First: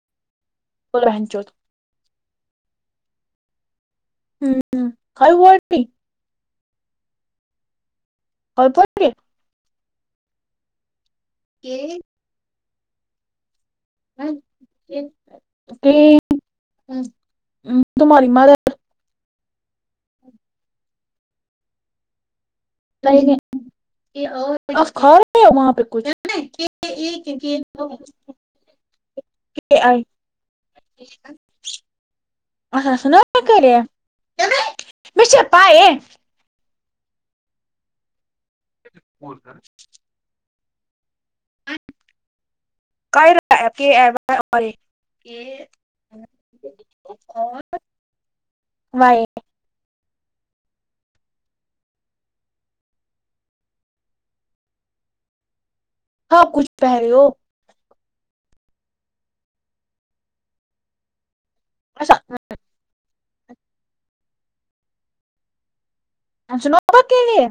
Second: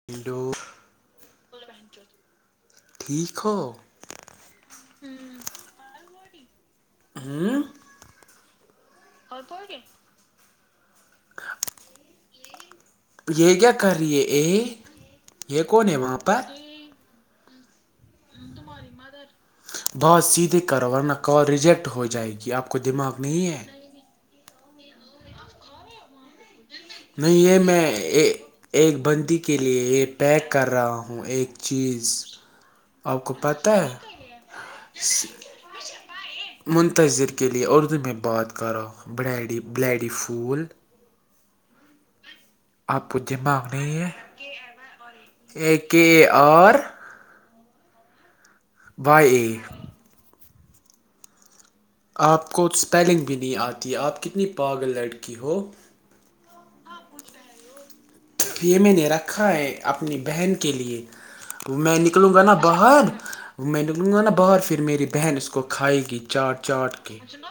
[unintelligible] [unintelligible] ٹھیک ہو ہ کئی گٹی ہوں کئیپہ اورپ کے کہ یہ کیا کر رہی ہے ا یہ کون ہے وہاں پر ہ تمہاری م بہت سیدھے کرو ورنہ کال ریجیکٹ ہو جائے گی آپ کو ب دماغ نہیں ہے ک رہے ہو وہاں پہ کچھ نہیں یہ میں ایک بندی کے لیے یہ پیک کر رہا ہوں ایک چیز آ آپ کو پتہ نری ہے م میں چ پائے منتظر کے لیے اردو میں بات کرو بلیڈی بلیڈی پول آپ کو دماغ نہیں ہے اے کے آر رہا بائے ا آپ کو اسپیلنگ بھی نہیں آتی آپ کتنی پاگل لڑکی ہو ہاں کچھ پہ رہ ہو یہ میں نے رکھا ہے اپنی بہن کے لیے وہ میں اچھا نکلوں گا نا باہر وہ میں نکلوں گا نا باہر پھر میری بہن اس کو کھائے گی چاٹ چاٹ سنوبا کے لیے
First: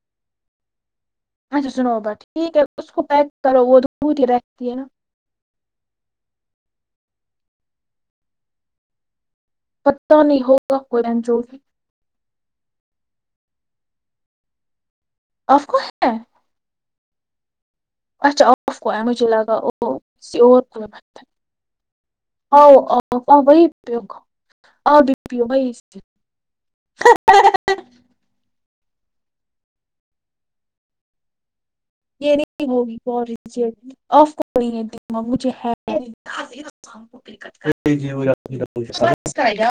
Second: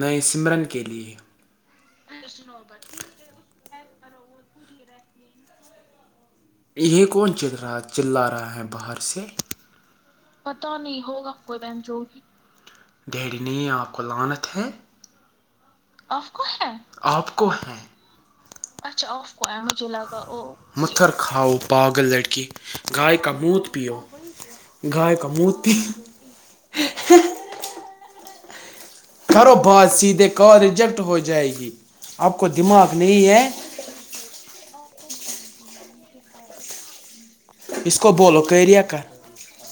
نئے سمرن کے لیے اچھا سنو با ٹھیک ہے اس کو پیک کرو وہ دتی رہتی ہے نا یہ کون چل رہا چللا رہا ہے باہر سے پتہ نہیں پت ہوگا کوئی نہیں بہن ہوگا چود کوگی ڈری نہیں آپ کو لانت ہے آپ کو ہے آپ کو ہیں آپ کو ہیں اچھا آپ کو ہے مجھے لگا او کسی اور کو ہے متر کھاو پاگل لڑکی آؤ گائے آؤ کا آؤ وہی منت پیو آپ بھی گائے کا پیو منت وہی پی سے [unintelligible] کرو بادسی د ک ریجیکٹ ہو جائے گی یہ آپ کو نہیں دماغ ہوگی نہیں ہے مجھے اس کو بولو کریا کر کا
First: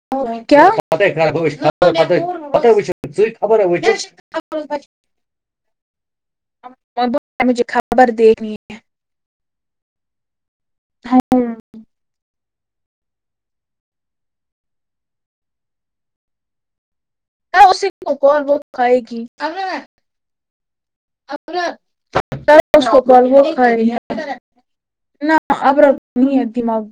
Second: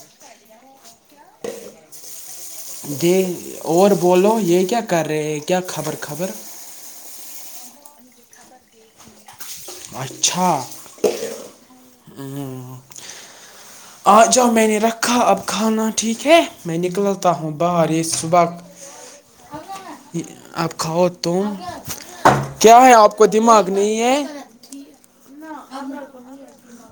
کیا دے خبر کیایا خبر خبر اور مجھے خبر دیکھنی ہے اچھا ہے ہوں آ جاؤ میں نے رکھا اب کھانا ٹھیک ہے میں نکلتااہ اسی باہر یہ کو کال صبح وہ کھائے گی اب کھاؤ تم کیا ہے آپ کو دماغ نہیں ہے اب نہیں ہے دماغ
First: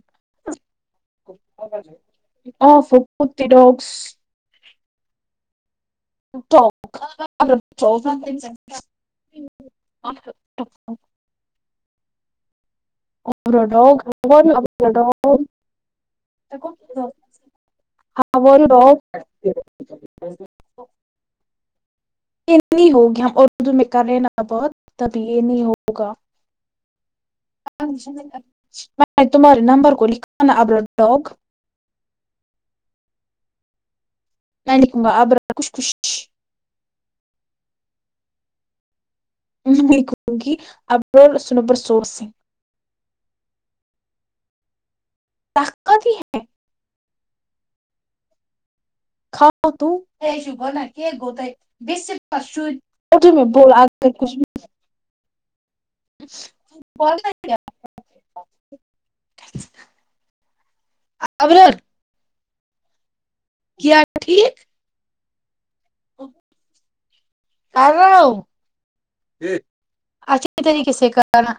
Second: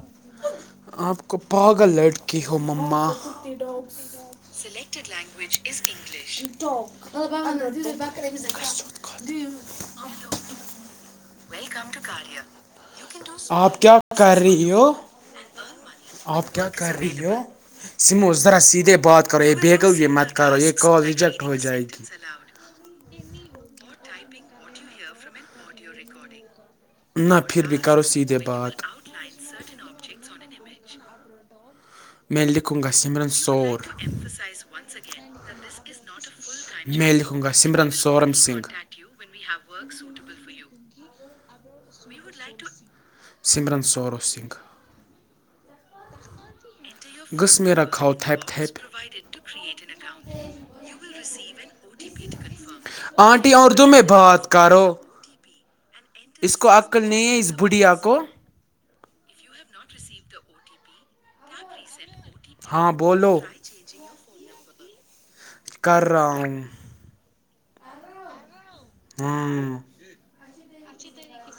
آپ کو پاگل لڑکی ہو آف مما کتے ڈاگس سلیکٹڈ لینگویج ا اسز کنگ ڈاگ اب رب [unintelligible] وک اور آپ کیا ڈاگ کر اور رہی ہو ڈاگ آپ کیا کر رہی ہو سمو ذرا اور ڈاگ سیدھے بات کرو ب قغفی مت کرو یہے کہ کال ریجیکٹ ہو جائے گ یہ نہیں ہوگی ہم اردو میں کر رہے نا بہت تبھی یہ نہیں ہوگا نہ پھر بھی کرو سیدھے بات میں تمہارے نمبر کو لکھانا ابو ڈگ میں لیککھون گا سمرن سور نن کووں گ آبر خش خش میں لکھوں گا سمرن سورم سنگھ [unintelligible] [unintelligible] ٹ سمرن سورو سنگھ طاقت ہی ہے گغس میرکھؤ تھپ تھپ کھاؤ تو اٹھ میں آنٹی بول اوررد آ میں کر کچھ بعد بھی کارو اس کو آکل نہیں ہے اس بڑیا کو ابرت ہاں بولو کیا ٹھیک کرا ہوں کر رہؤ ہاں اچھا ا طریقے سے کرانا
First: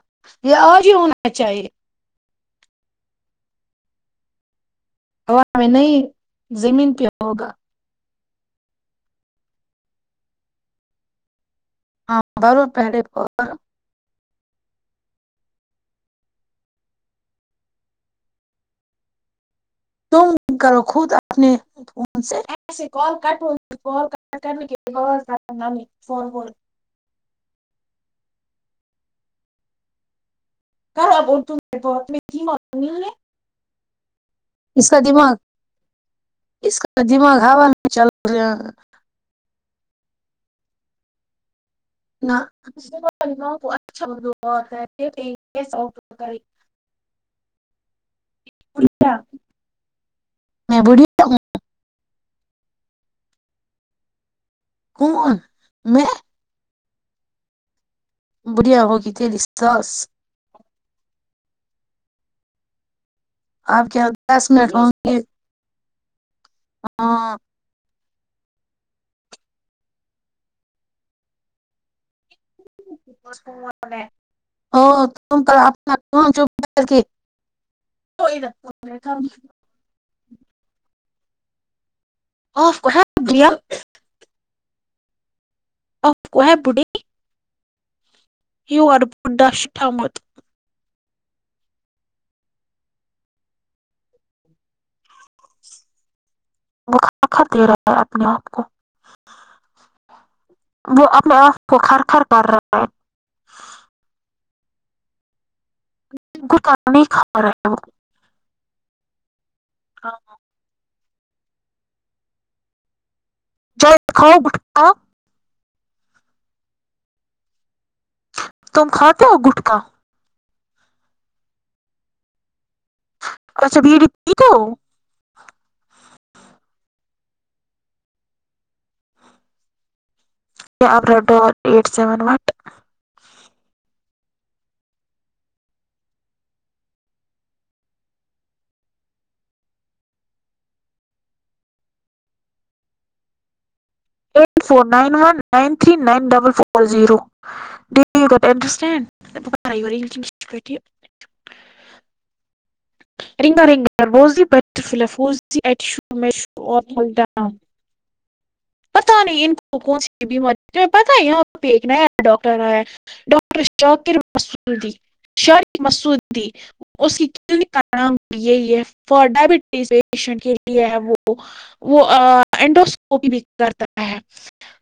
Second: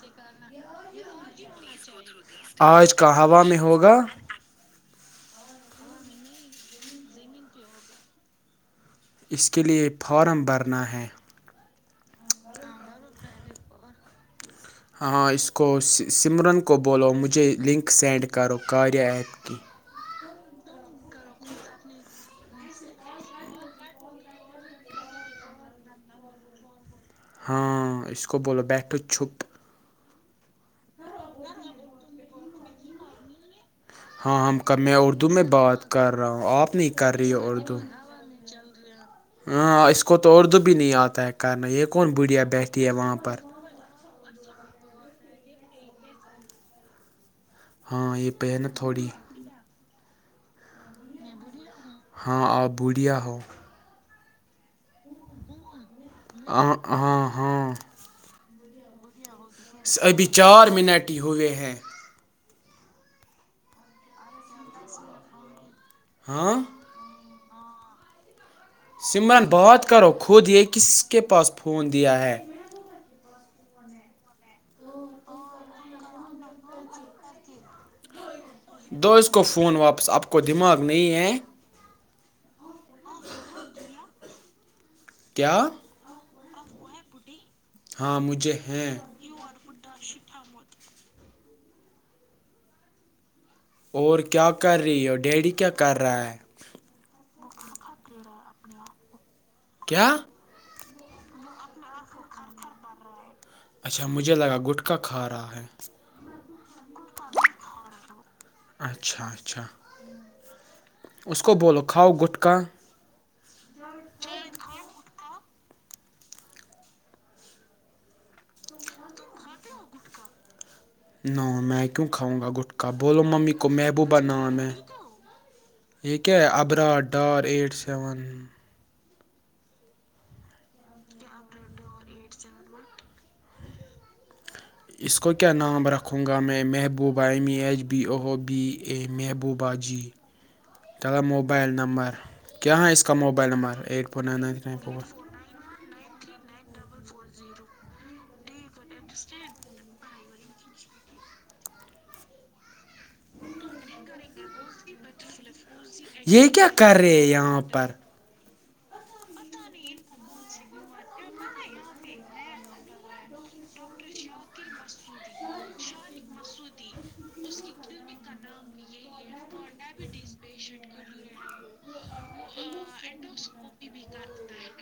یہ آج ہی ہونا چاہیے [unintelligible] آج کا ہوا میں ہوگا ہا میں نہیں زمین پہ ہوگا اس کے لیے فارم بھرنا ہے ہاں بر پہرے پر ہاں اس کو سمرن کو بولو مجھے لنک سینڈ کرو کاریہ ایپ کی تم کرو خود اپنے سے ایے کال کٹ ہو کال ک کرنے کے لیے ف ہاں اس کو بولو بیٹھو چھپ کرو اب اور ت بہت میں م ہو ہاں ہم میں اردو میں بات کر رہا ہوں آپ نہیں کر رہی دماغ ہے ہوا اردو [unintelligible] ہاں اس کو تو اردو بھی نہیں آتا ہے کرنا یہ کون نہ بھیا بیٹھی ہے وہاں پر دماغ [inaudible] ہاں یہ پہ ہے نا تھوڑی بڑھیا میں بڑی ہاں آپ بوڑھیا ہو کون میں ہاں ہاں برییا ہوگی تلیس ابھی چار منٹ ہی ہوئے ہیں آپ کیا دس منٹ گے ہاں ہاں سمن بات کرو خود یہ کس کے پاس فون دیا ہے [inaudible] کوئی نہا دہس کو فون واپس اپ کوو دماغ نہیں ہیں [inaudible] کیا اور کو بڑی ہاں مجھے ہیں یور بڈھا شتھمت اور کیا کر رہی اور ڈیری کیا کر رہا ہے [inaudible] کیا وہ اپنے آپ کو کرکھر کر رہا ہے اچھا مجھے لگا گٹکا کھا رہا ہے کوھٹکا نہیں کھا رہا ہے اچھا اچھا اس کو بولو کھاؤ گٹکا [inaudible] کھاتے ہو گٹکا نا میں کیوں کھاؤں گا گٹکا بولو ممی کو اچھا بیڑی محبوبہ پیتے نام ہو ہے یہ کیہ ابرات ڈار ایٹ سیون کیا آبر ڈور ایٹ سیون وٹ اس کو کیا نام رکھوں گا میں محبوبہ امی H B O B A محبوبہ جی چلا موبائل نمبر کیا ہے اس کا موبائل نمبر ایک eight four nine one nine three nine double four zero اسیا نہیں یہ کیا کر رہے یہاں [inaudible] پر پتا نہیں انکوں سے بھی مر پتا یہاں ایک ڈاکٹر آ ہے ڈاکٹر شاکر مسدی شارق مسدی وہ س کی نہیں کرنا یہ ہی ہے فرڈا بھی پیشنٹ کے لیے وہ وہڈوسکوپی کرتا ہے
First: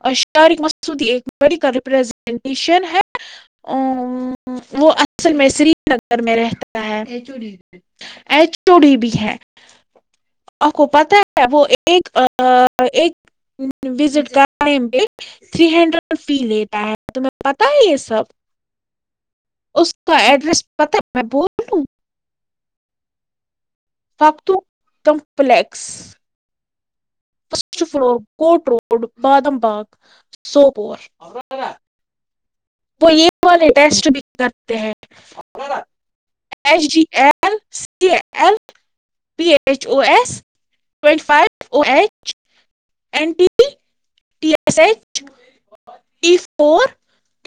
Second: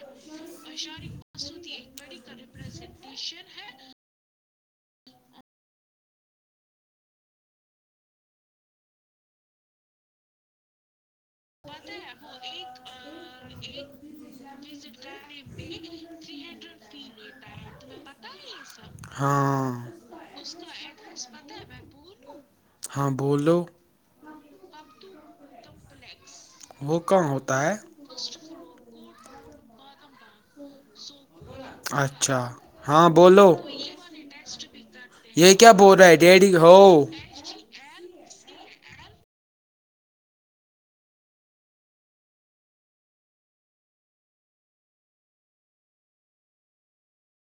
اشارق مسودی ایک میڈیکل ریپریزنٹیشن ٹیشن ہے وہ اصل میں سری نگر میں رہتا ہے چوڑی بھی ہے آپ کو پتا ہے وہ ایک ایک وزٹ کرائ تھری ہنڈریڈ فی لیتا ہے تمہیں پتا ہے یہ سب ہاں اس کا ایڈریس پت ہے میں بول دوں ہاں بولو فاکتو کمپلیکس وہ کم ہوتا ہے فرسٹ فلور کوٹ روڈ بادم باغ سوپور اچھا ہاں وہ یہ بولو والے ٹیسٹ بھی کرتے ہیں یہ کیا اور بول رہا ہے ڈیڈی ہو H D F L C L P H O S twenty five O H N T T S H T four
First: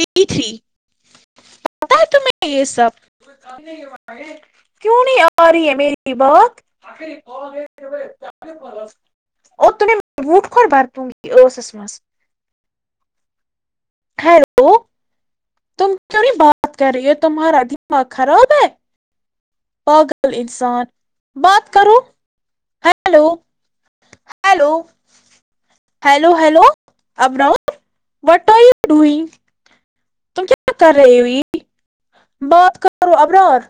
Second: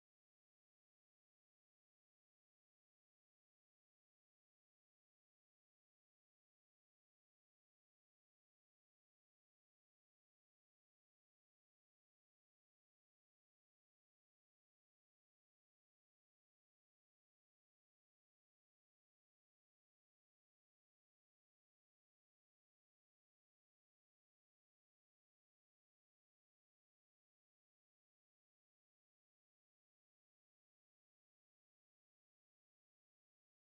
پتہ ہے تو میں یہ سب کیوں نہیں آ رہی ہے میری بات اوتوں بٹ کول بھرپونگسس مس ہیلو تم کیوں نہیں بات کر رہی ہو تمہارا دماغ خراب ہے پاگل انسان بات کرو ہیلو ہیلو ہیلو ہیلوبؤ وٹ آر ی ڈو تم کیا کر رہے ہو یہ بات کرو ابرار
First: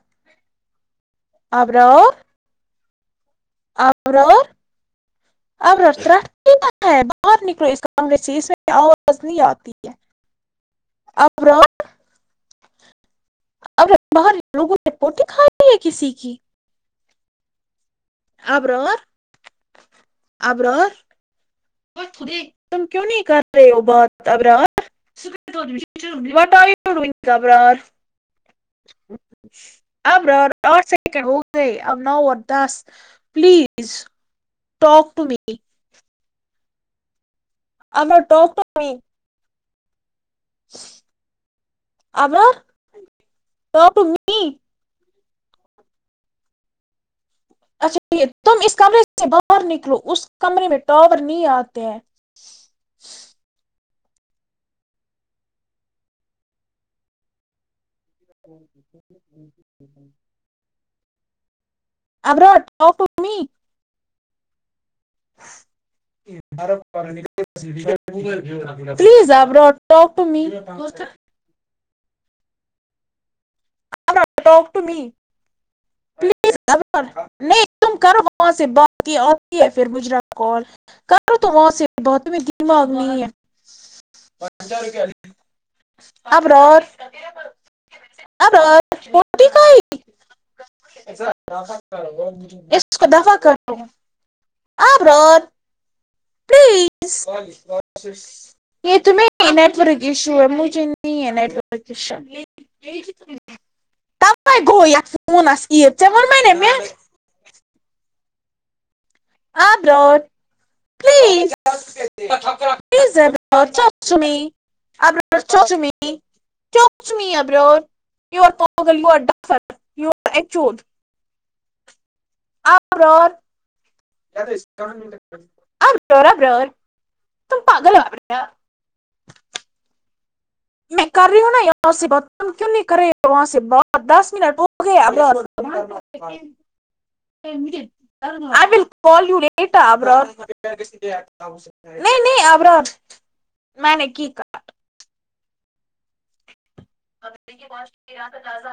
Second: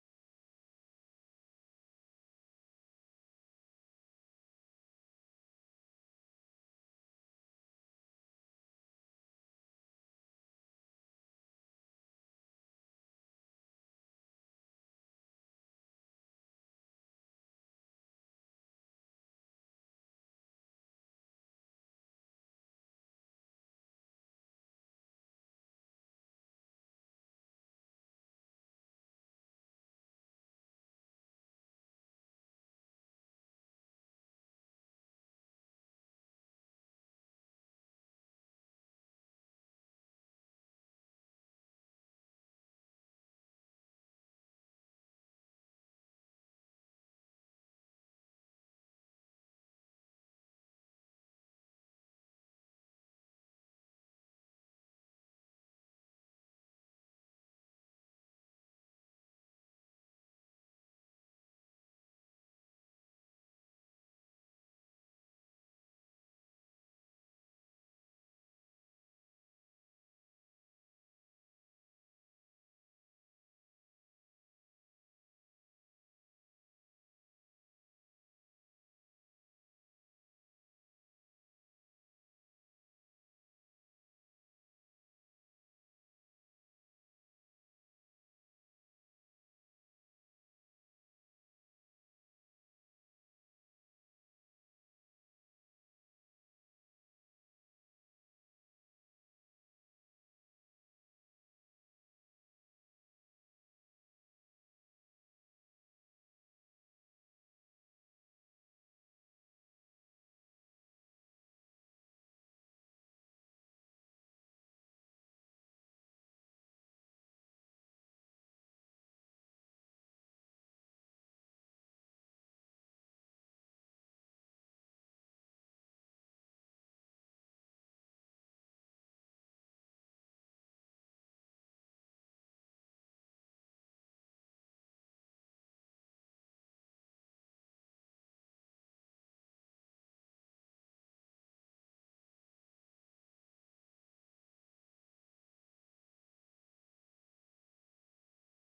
آبرار اور اب ہے باہر نکلو اس کمرے سے اس میں آواز نہیں آتی اپب ا باہر لوگوں نے روٹی کھای ہے کسی کی ابرار ابرار تم کیوں نہیں کر رہے ہو بات ابرات آبر اچ ابا آٹھ سیکنڈ ہو گئی اب ن اور this please talk to me ہم ٹکٹ آ تو م اچھا تم اس کمرے سے باہر نکلو اس کمرے میں ٹاور نہیں آتے ہیں ابر پلیز آ براٹ ٹاک ٹو می ٹک ٹ م پلیز نہیں کر وہاں سے بات ہی آتی ہے پھر مجرا کال ک تو وہاں سے بہت میر دماغ میں ہے اب آ ر بٹی کوئی اس کو دفاع کر آبرت پلیز یہ تمہ نیٹورک ایشو ہے مجھے نہیں ہے نیٹ ورک ایشو ت گو ونس عید وونم ن م آر ز اب چو س پ ڈفر اچود اور آ بور آ برور ت پاگل باپ رہ میں کر رہی ہوں نا یہاں سے بہت کیوں نہیں کرے وہاں سے بہت دس منٹ ہو گئے اب ل آئی ول کال وٹر نہیں نہیں ابرام میں نے کی کہا ا رہا تھا تازہ